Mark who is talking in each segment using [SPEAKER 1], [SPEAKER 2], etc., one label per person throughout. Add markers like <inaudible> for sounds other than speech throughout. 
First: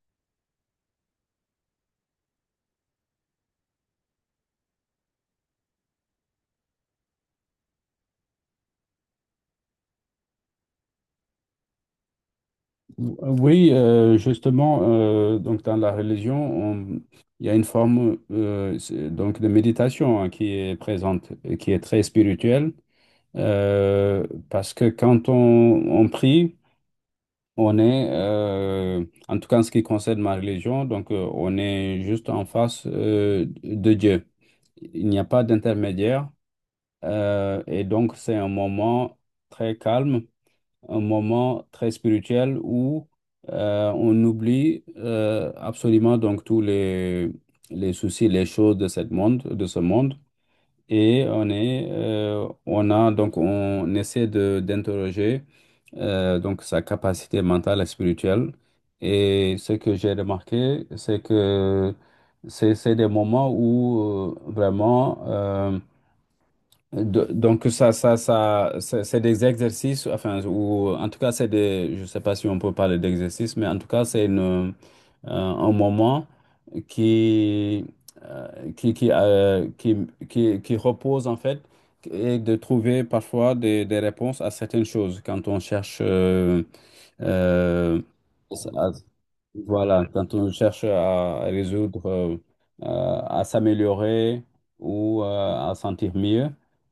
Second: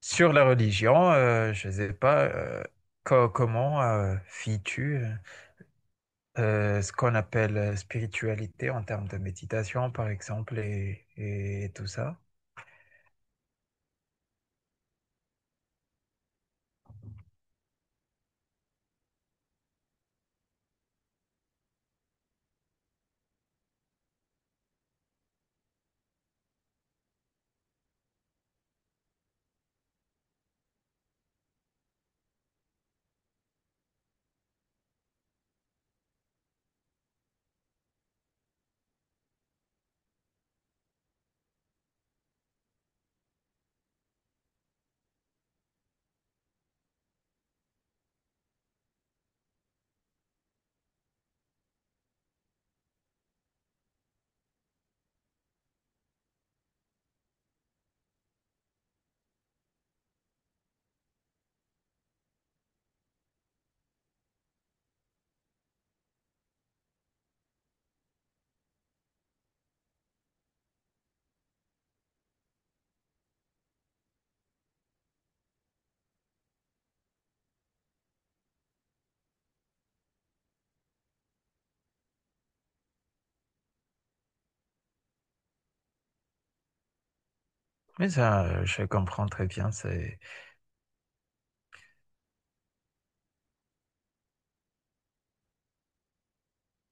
[SPEAKER 1] Sur la religion, je ne sais pas, co- comment tu ce qu'on appelle spiritualité en termes de méditation, par exemple, et tout ça.
[SPEAKER 2] Oui, justement, donc dans la religion, on- il y a une forme donc de méditation hein, qui est présente, et qui est très spirituelle, parce que quand on prie, on est, en tout cas en ce qui concerne ma religion, donc on est juste en face de Dieu. Il n'y a pas d'intermédiaire, et donc c'est un moment très calme, un moment très spirituel où on oublie absolument donc les soucis, les choses de de ce monde. Et on est, on a donc on essaie de d'interroger donc sa capacité mentale et spirituelle. Et ce que j'ai remarqué, c'est que c'est des moments où donc ça, c'est des exercices, enfin, ou en tout cas, je sais pas si on peut parler d'exercices, mais en tout cas, c'est un moment qui, euh, qui, qui, euh, qui, qui repose en fait et de trouver parfois des réponses à certaines choses quand on cherche euh,
[SPEAKER 1] Mais ça, je comprends très bien.
[SPEAKER 2] voilà,
[SPEAKER 1] C'est
[SPEAKER 2] quand on cherche à résoudre, euh, à s'améliorer ou à sentir mieux,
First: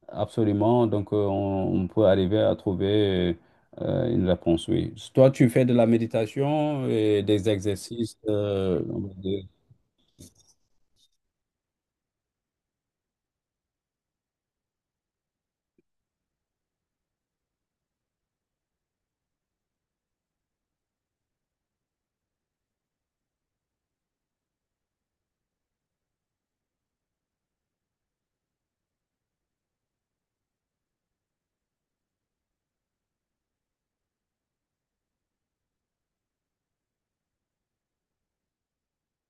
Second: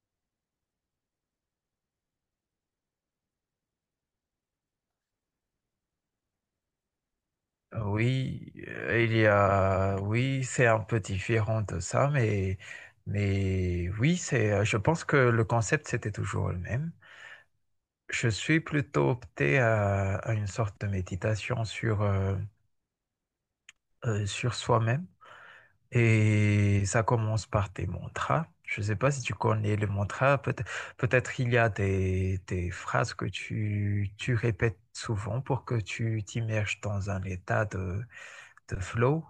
[SPEAKER 2] absolument, donc on peut arriver à trouver une réponse, oui. Toi, tu fais de la méditation et des exercices,
[SPEAKER 1] oui,
[SPEAKER 2] on va
[SPEAKER 1] il y
[SPEAKER 2] dire.
[SPEAKER 1] a oui, c'est un peu différent de ça, mais oui, c'est. Je pense que le concept c'était toujours le même. Je suis plutôt opté à une sorte de méditation sur soi-même. Et ça commence par tes mantras. Je ne sais pas si tu connais le mantra. Peut-être il y a des phrases que tu répètes souvent pour que tu t'immerges dans un état de flow.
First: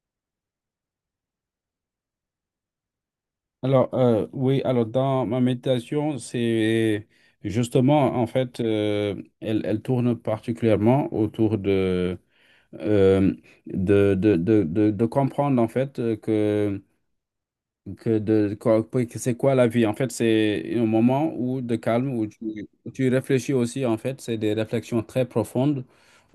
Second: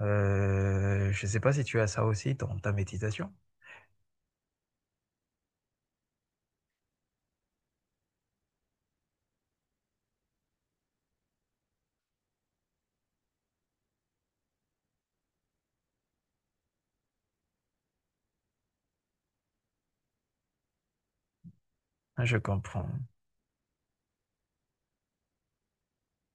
[SPEAKER 1] Je ne sais pas si tu as ça aussi dans ta méditation.
[SPEAKER 2] Alors, oui, alors dans ma méditation, c'est justement, en fait, elle tourne particulièrement autour de. euh, de comprendre en fait que oui, que c'est quoi la vie? En fait, c'est un moment où, de calme
[SPEAKER 1] Ah,
[SPEAKER 2] où
[SPEAKER 1] je comprends.
[SPEAKER 2] où tu réfléchis aussi. En fait, c'est des réflexions très profondes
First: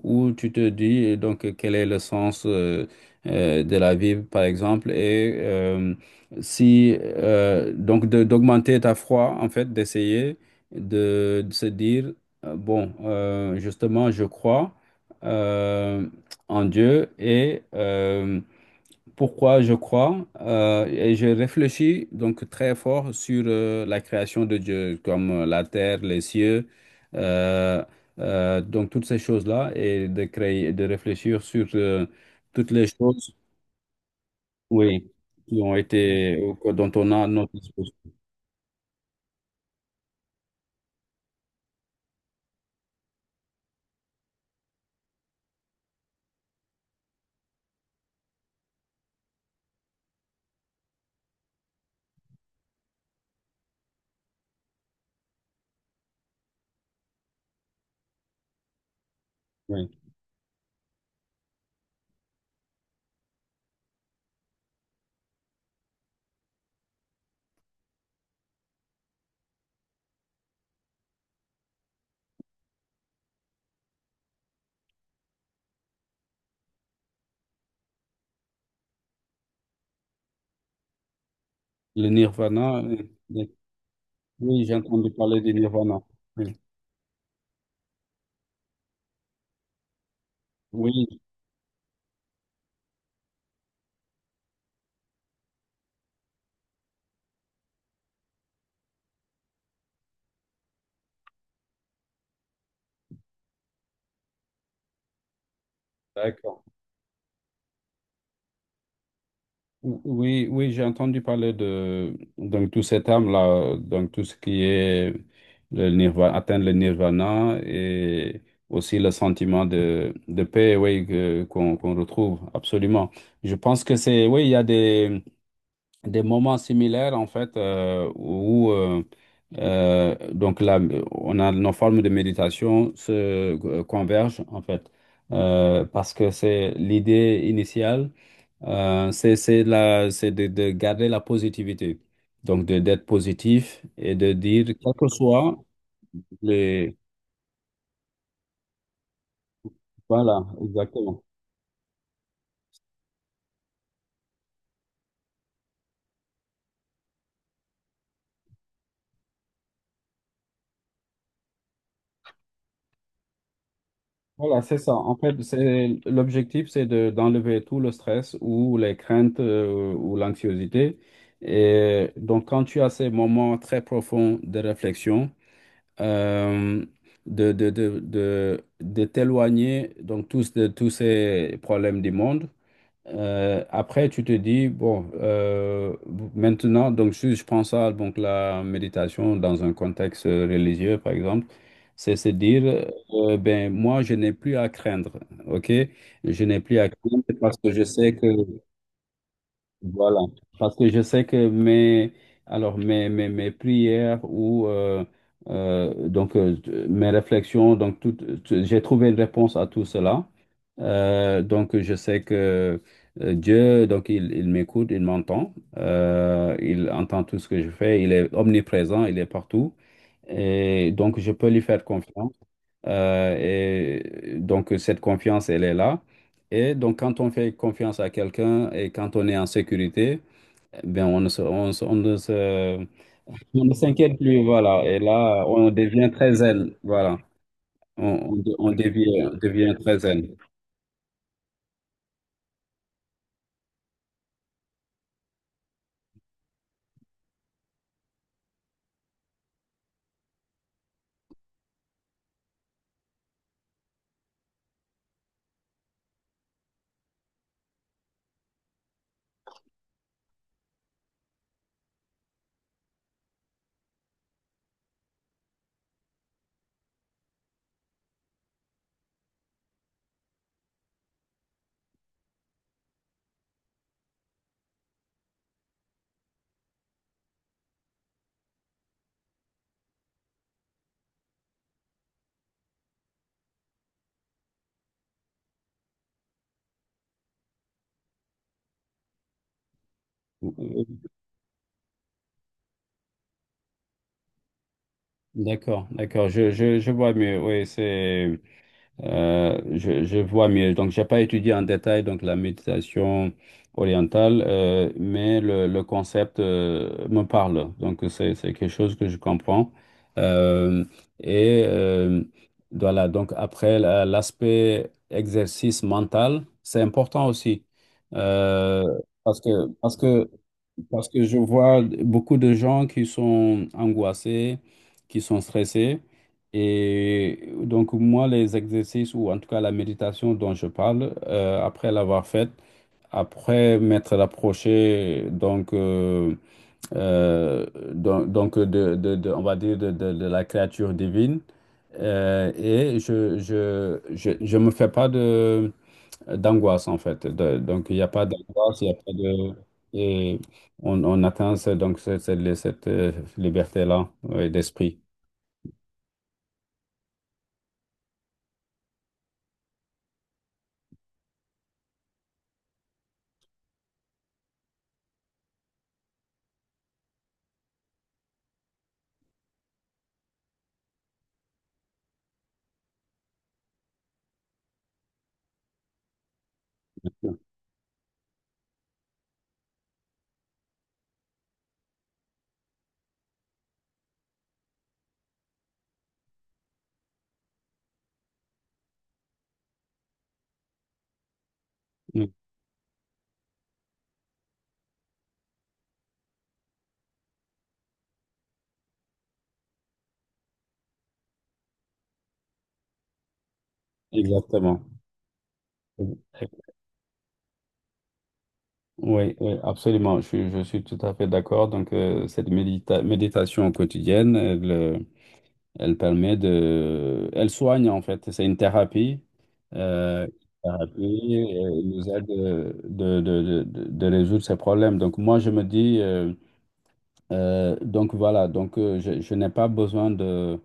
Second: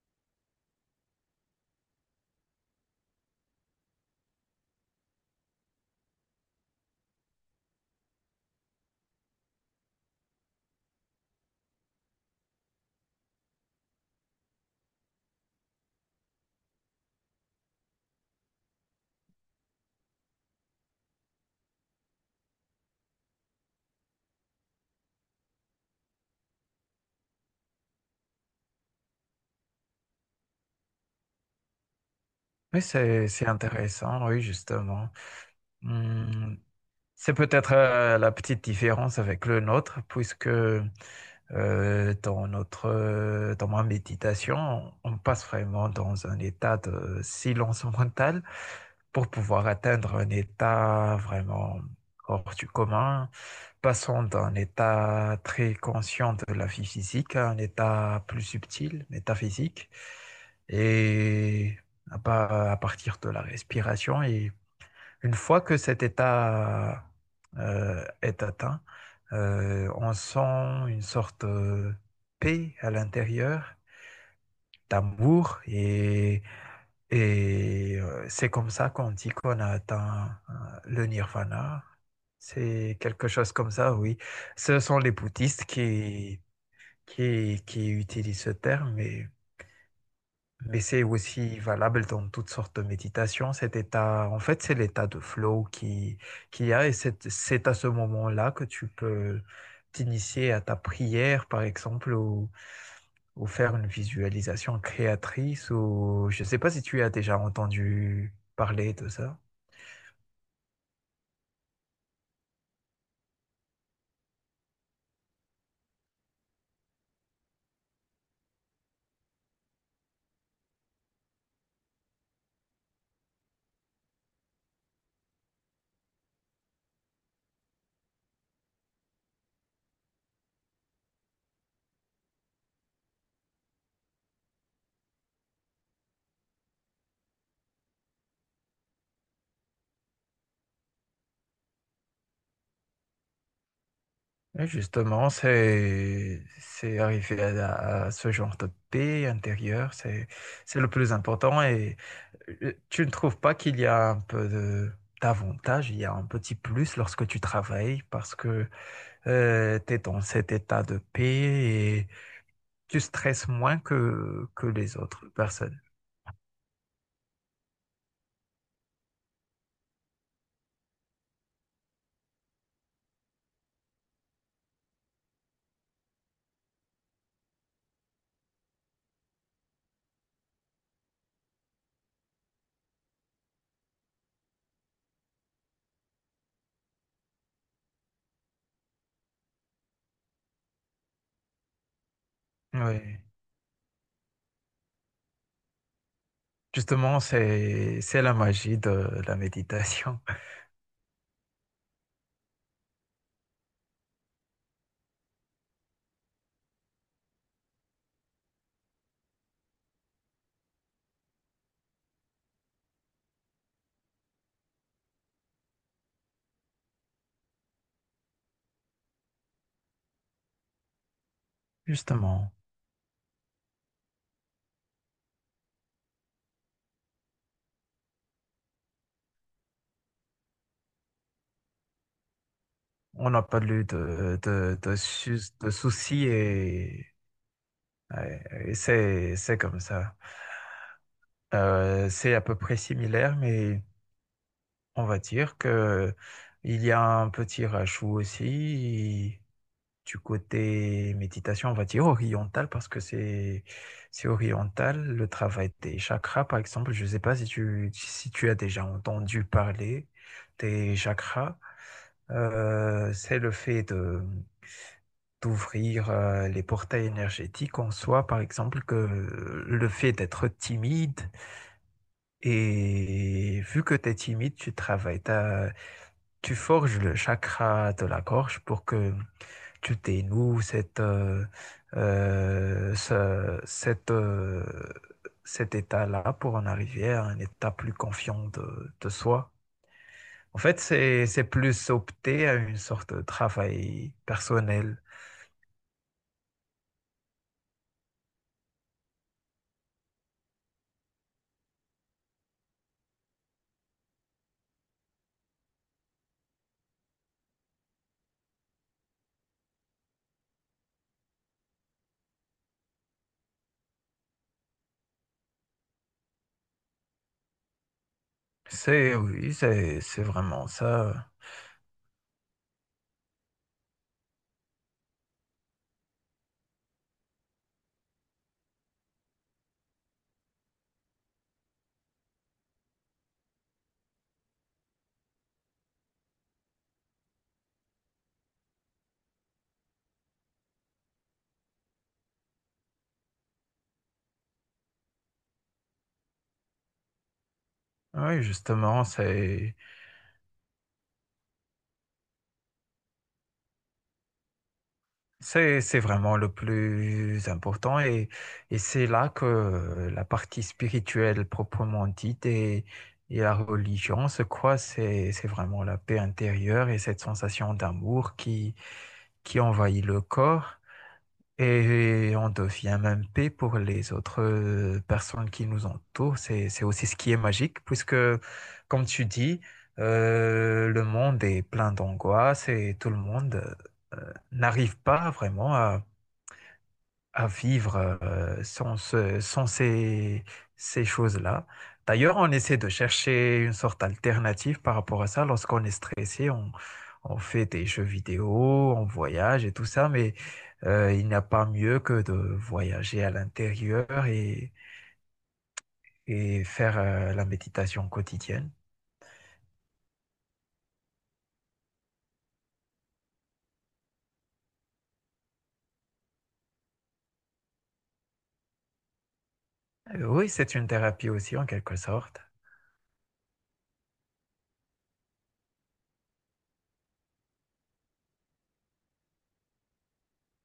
[SPEAKER 2] où tu te dis quel est le sens de la vie, par exemple, et si donc de- d'augmenter ta foi, en fait, d'essayer de se dire bon, justement, je crois euh, en Dieu et pourquoi je crois et je réfléchis donc très fort sur la création de Dieu, comme la terre, les cieux, euh, donc toutes ces choses-là, et de créer, de réfléchir sur toutes
[SPEAKER 1] Oui,
[SPEAKER 2] les
[SPEAKER 1] c'est
[SPEAKER 2] choses,
[SPEAKER 1] c'est intéressant, oui, justement.
[SPEAKER 2] oui, qui ont été,
[SPEAKER 1] Mmh.
[SPEAKER 2] dont on a à
[SPEAKER 1] C'est
[SPEAKER 2] notre
[SPEAKER 1] peut-être
[SPEAKER 2] disposition.
[SPEAKER 1] la petite différence avec le nôtre, puisque dans ma méditation, on passe vraiment dans un état de silence <laughs> mental pour pouvoir atteindre un état vraiment hors du commun, passant d'un état très conscient de la vie physique à un état plus subtil,
[SPEAKER 2] Oui.
[SPEAKER 1] métaphysique, et à partir de la respiration. Et une fois que cet état est atteint, on sent une sorte de paix à l'intérieur, d'amour, et c'est comme ça qu'on dit qu'on a atteint le nirvana.
[SPEAKER 2] Le nirvana,
[SPEAKER 1] C'est quelque
[SPEAKER 2] euh,
[SPEAKER 1] chose comme ça, oui.
[SPEAKER 2] oui, j'ai
[SPEAKER 1] Ce sont
[SPEAKER 2] entendu
[SPEAKER 1] les
[SPEAKER 2] parler du
[SPEAKER 1] bouddhistes
[SPEAKER 2] nirvana. Oui,
[SPEAKER 1] qui utilisent ce terme, mais c'est
[SPEAKER 2] oui,
[SPEAKER 1] aussi valable dans toutes sortes de méditations. Cet état, en fait, c'est l'état de flow qui, qu'il y a, et c'est à ce moment-là que tu peux t'initier à ta prière, par exemple, ou faire une visualisation créatrice, ou je ne sais
[SPEAKER 2] d'accord.
[SPEAKER 1] pas si tu as déjà entendu parler de ça.
[SPEAKER 2] Oui, oui, j'ai entendu parler de donc tout cet âme-là, donc tout ce qui est le nirvana, atteindre le nirvana et aussi le sentiment de paix, oui, qu'on retrouve absolument. Je pense que c'est, oui, il y a des moments similaires en fait où donc là, on a nos formes de méditation se convergent en fait. Parce que c'est l'idée initiale, c'est de garder la positivité, donc de d'être positif et de dire
[SPEAKER 1] Et
[SPEAKER 2] quel que
[SPEAKER 1] justement,
[SPEAKER 2] soit les,
[SPEAKER 1] c'est arriver à ce genre de paix intérieure,
[SPEAKER 2] voilà,
[SPEAKER 1] c'est le plus
[SPEAKER 2] exactement.
[SPEAKER 1] important. Et tu ne trouves pas qu'il y a un peu de d'avantage, il y a un petit plus lorsque tu travailles parce que tu es dans cet état de paix et tu stresses moins que
[SPEAKER 2] Voilà,
[SPEAKER 1] que
[SPEAKER 2] c'est ça.
[SPEAKER 1] les
[SPEAKER 2] En
[SPEAKER 1] autres
[SPEAKER 2] fait,
[SPEAKER 1] personnes.
[SPEAKER 2] c'est l'objectif, c'est de d'enlever tout le stress ou les craintes ou l'anxiété. Et donc, quand tu as ces moments très profonds de réflexion euh, de t'éloigner donc tous de tous ces problèmes du monde. Après, tu te dis, bon, maintenant, donc si je prends ça, donc la méditation dans un contexte religieux, par exemple, c'est se dire,
[SPEAKER 1] Oui,
[SPEAKER 2] ben moi, je n'ai plus à craindre, ok? Je n'ai plus à
[SPEAKER 1] justement,
[SPEAKER 2] craindre parce que je sais
[SPEAKER 1] c'est
[SPEAKER 2] que
[SPEAKER 1] la magie de la
[SPEAKER 2] voilà,
[SPEAKER 1] méditation. <laughs>
[SPEAKER 2] parce que je sais que alors mes prières ou euh, donc euh, mes réflexions, donc j'ai trouvé une réponse à tout cela. Donc je sais que Dieu, donc il m'écoute, il m'entend, il entend tout ce que je fais, il est omniprésent, il est partout, et donc je peux lui faire confiance.
[SPEAKER 1] Justement.
[SPEAKER 2] Et donc cette confiance, elle est là. Et donc quand on fait confiance à quelqu'un et quand on est en sécurité, ben, on ne se, on se-
[SPEAKER 1] On n'a pas
[SPEAKER 2] on ne
[SPEAKER 1] eu
[SPEAKER 2] s'inquiète plus, voilà. Et là,
[SPEAKER 1] de
[SPEAKER 2] on devient
[SPEAKER 1] soucis
[SPEAKER 2] très zen,
[SPEAKER 1] et,
[SPEAKER 2] voilà.
[SPEAKER 1] ouais, et
[SPEAKER 2] On
[SPEAKER 1] c'est
[SPEAKER 2] devient
[SPEAKER 1] comme
[SPEAKER 2] très
[SPEAKER 1] ça.
[SPEAKER 2] zen.
[SPEAKER 1] C'est à peu près similaire, mais on va dire que il y a un petit rajout aussi du côté méditation, on va dire oriental, parce que c'est oriental, le travail des chakras, par exemple. Je ne sais pas si tu as déjà entendu parler des chakras. C'est le fait de d'ouvrir les portails énergétiques en soi, par exemple, que le fait d'être timide, et vu que tu es timide, tu forges le chakra de la gorge pour que tu dénoues euh, ce- cette, euh, cet état-là pour en arriver à un état plus confiant de soi. En fait, c'est plus opter à une sorte de travail personnel.
[SPEAKER 2] D'accord, d'accord, je vois mieux. Oui, c'est. Je vois mieux. Donc, j'ai pas étudié en détail donc la méditation orientale, mais le concept me parle. Donc, c'est quelque chose que je comprends. Euh, et euh, voilà, donc après, l'aspect exercice mental, c'est important aussi. Euh,
[SPEAKER 1] C'est
[SPEAKER 2] parce que,
[SPEAKER 1] oui,
[SPEAKER 2] parce
[SPEAKER 1] c'est
[SPEAKER 2] que
[SPEAKER 1] vraiment
[SPEAKER 2] parce que
[SPEAKER 1] ça.
[SPEAKER 2] je vois beaucoup de gens qui sont angoissés, qui sont stressés. Et donc, moi, les exercices, ou en tout cas la méditation dont je parle, après l'avoir faite, après m'être approché, euh, donc on va dire, de la créature divine, et je me fais pas de d'angoisse en fait. Donc il n'y a pas
[SPEAKER 1] Oui,
[SPEAKER 2] d'angoisse, il n'y a
[SPEAKER 1] justement,
[SPEAKER 2] pas de...
[SPEAKER 1] c'est
[SPEAKER 2] Et on atteint cette, liberté-là, ouais, d'esprit.
[SPEAKER 1] c'est c'est vraiment le plus important, et c'est là que la partie spirituelle proprement dite et la religion se croisent. C'est vraiment la paix intérieure et cette sensation d'amour qui envahit le corps. Et on devient même paix pour les autres personnes qui nous entourent. C'est aussi ce qui est magique, puisque, comme tu dis, le monde est plein d'angoisse et tout le monde n'arrive pas vraiment à vivre sans, sans ces, ces choses-là.
[SPEAKER 2] Mm.
[SPEAKER 1] D'ailleurs, on essaie de chercher une sorte d'alternative par rapport à ça. Lorsqu'on est stressé, on fait des jeux vidéo, on voyage et tout ça, mais il n'y a pas mieux que de voyager à l'intérieur
[SPEAKER 2] Exactement.
[SPEAKER 1] et faire la méditation quotidienne.
[SPEAKER 2] Oui, oui, absolument. Je suis tout à fait d'accord. Donc, cette méditation quotidienne, elle permet de... Elle soigne en fait, c'est une thérapie.
[SPEAKER 1] Oui,
[SPEAKER 2] Une
[SPEAKER 1] c'est une thérapie
[SPEAKER 2] thérapie,
[SPEAKER 1] aussi en
[SPEAKER 2] elle
[SPEAKER 1] quelque
[SPEAKER 2] nous aide
[SPEAKER 1] sorte.
[SPEAKER 2] de résoudre ses problèmes. Donc moi, je me dis, voilà, donc je n'ai pas besoin de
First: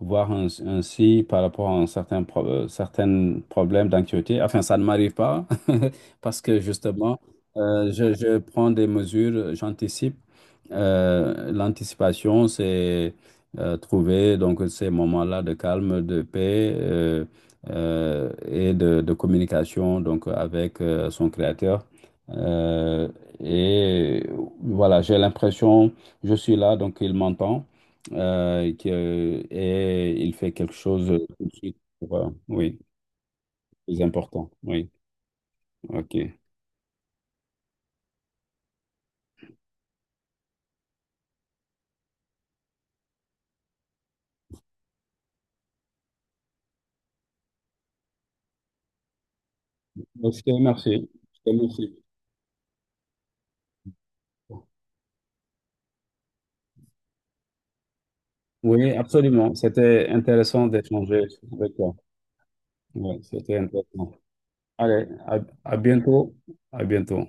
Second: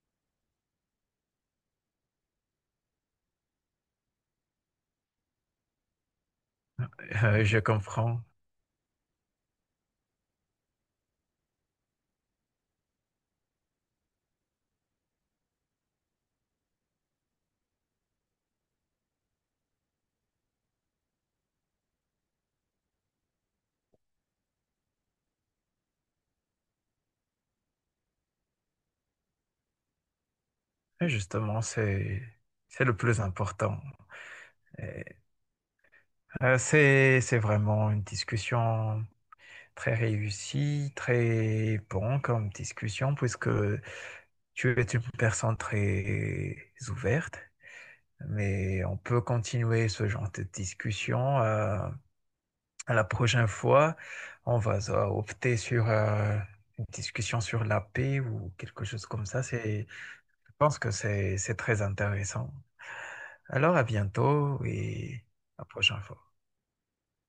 [SPEAKER 2] voir un psy par rapport à un certain, certain problème d'anxiété. Enfin, ça ne m'arrive pas <laughs> parce que justement,
[SPEAKER 1] Je comprends.
[SPEAKER 2] je prends des mesures, j'anticipe. L'anticipation, c'est trouver donc ces moments-là de calme, de paix et de communication donc avec son créateur. Euh, et voilà, j'ai l'impression je suis là, donc il m'entend et il fait quelque chose
[SPEAKER 1] Et
[SPEAKER 2] tout de
[SPEAKER 1] justement,
[SPEAKER 2] suite, pour, oui,
[SPEAKER 1] c'est le plus important.
[SPEAKER 2] c'est important. Oui,
[SPEAKER 1] Euh,
[SPEAKER 2] ok.
[SPEAKER 1] C'est vraiment une discussion très réussie, très bon comme discussion, puisque tu es une personne très ouverte. Mais on peut continuer ce genre
[SPEAKER 2] Donc, je
[SPEAKER 1] de
[SPEAKER 2] te remercie. Je
[SPEAKER 1] discussion.
[SPEAKER 2] te remercie.
[SPEAKER 1] À la prochaine fois, on va opter sur une discussion sur la paix ou quelque
[SPEAKER 2] Oui,
[SPEAKER 1] chose comme ça.
[SPEAKER 2] absolument.
[SPEAKER 1] C'est,
[SPEAKER 2] C'était
[SPEAKER 1] je
[SPEAKER 2] intéressant
[SPEAKER 1] pense que
[SPEAKER 2] d'échanger
[SPEAKER 1] c'est
[SPEAKER 2] avec
[SPEAKER 1] très
[SPEAKER 2] toi.
[SPEAKER 1] intéressant.
[SPEAKER 2] Oui, c'était
[SPEAKER 1] Alors à
[SPEAKER 2] intéressant.
[SPEAKER 1] bientôt
[SPEAKER 2] Allez,
[SPEAKER 1] et à la
[SPEAKER 2] à
[SPEAKER 1] prochaine fois.
[SPEAKER 2] bientôt. À bientôt.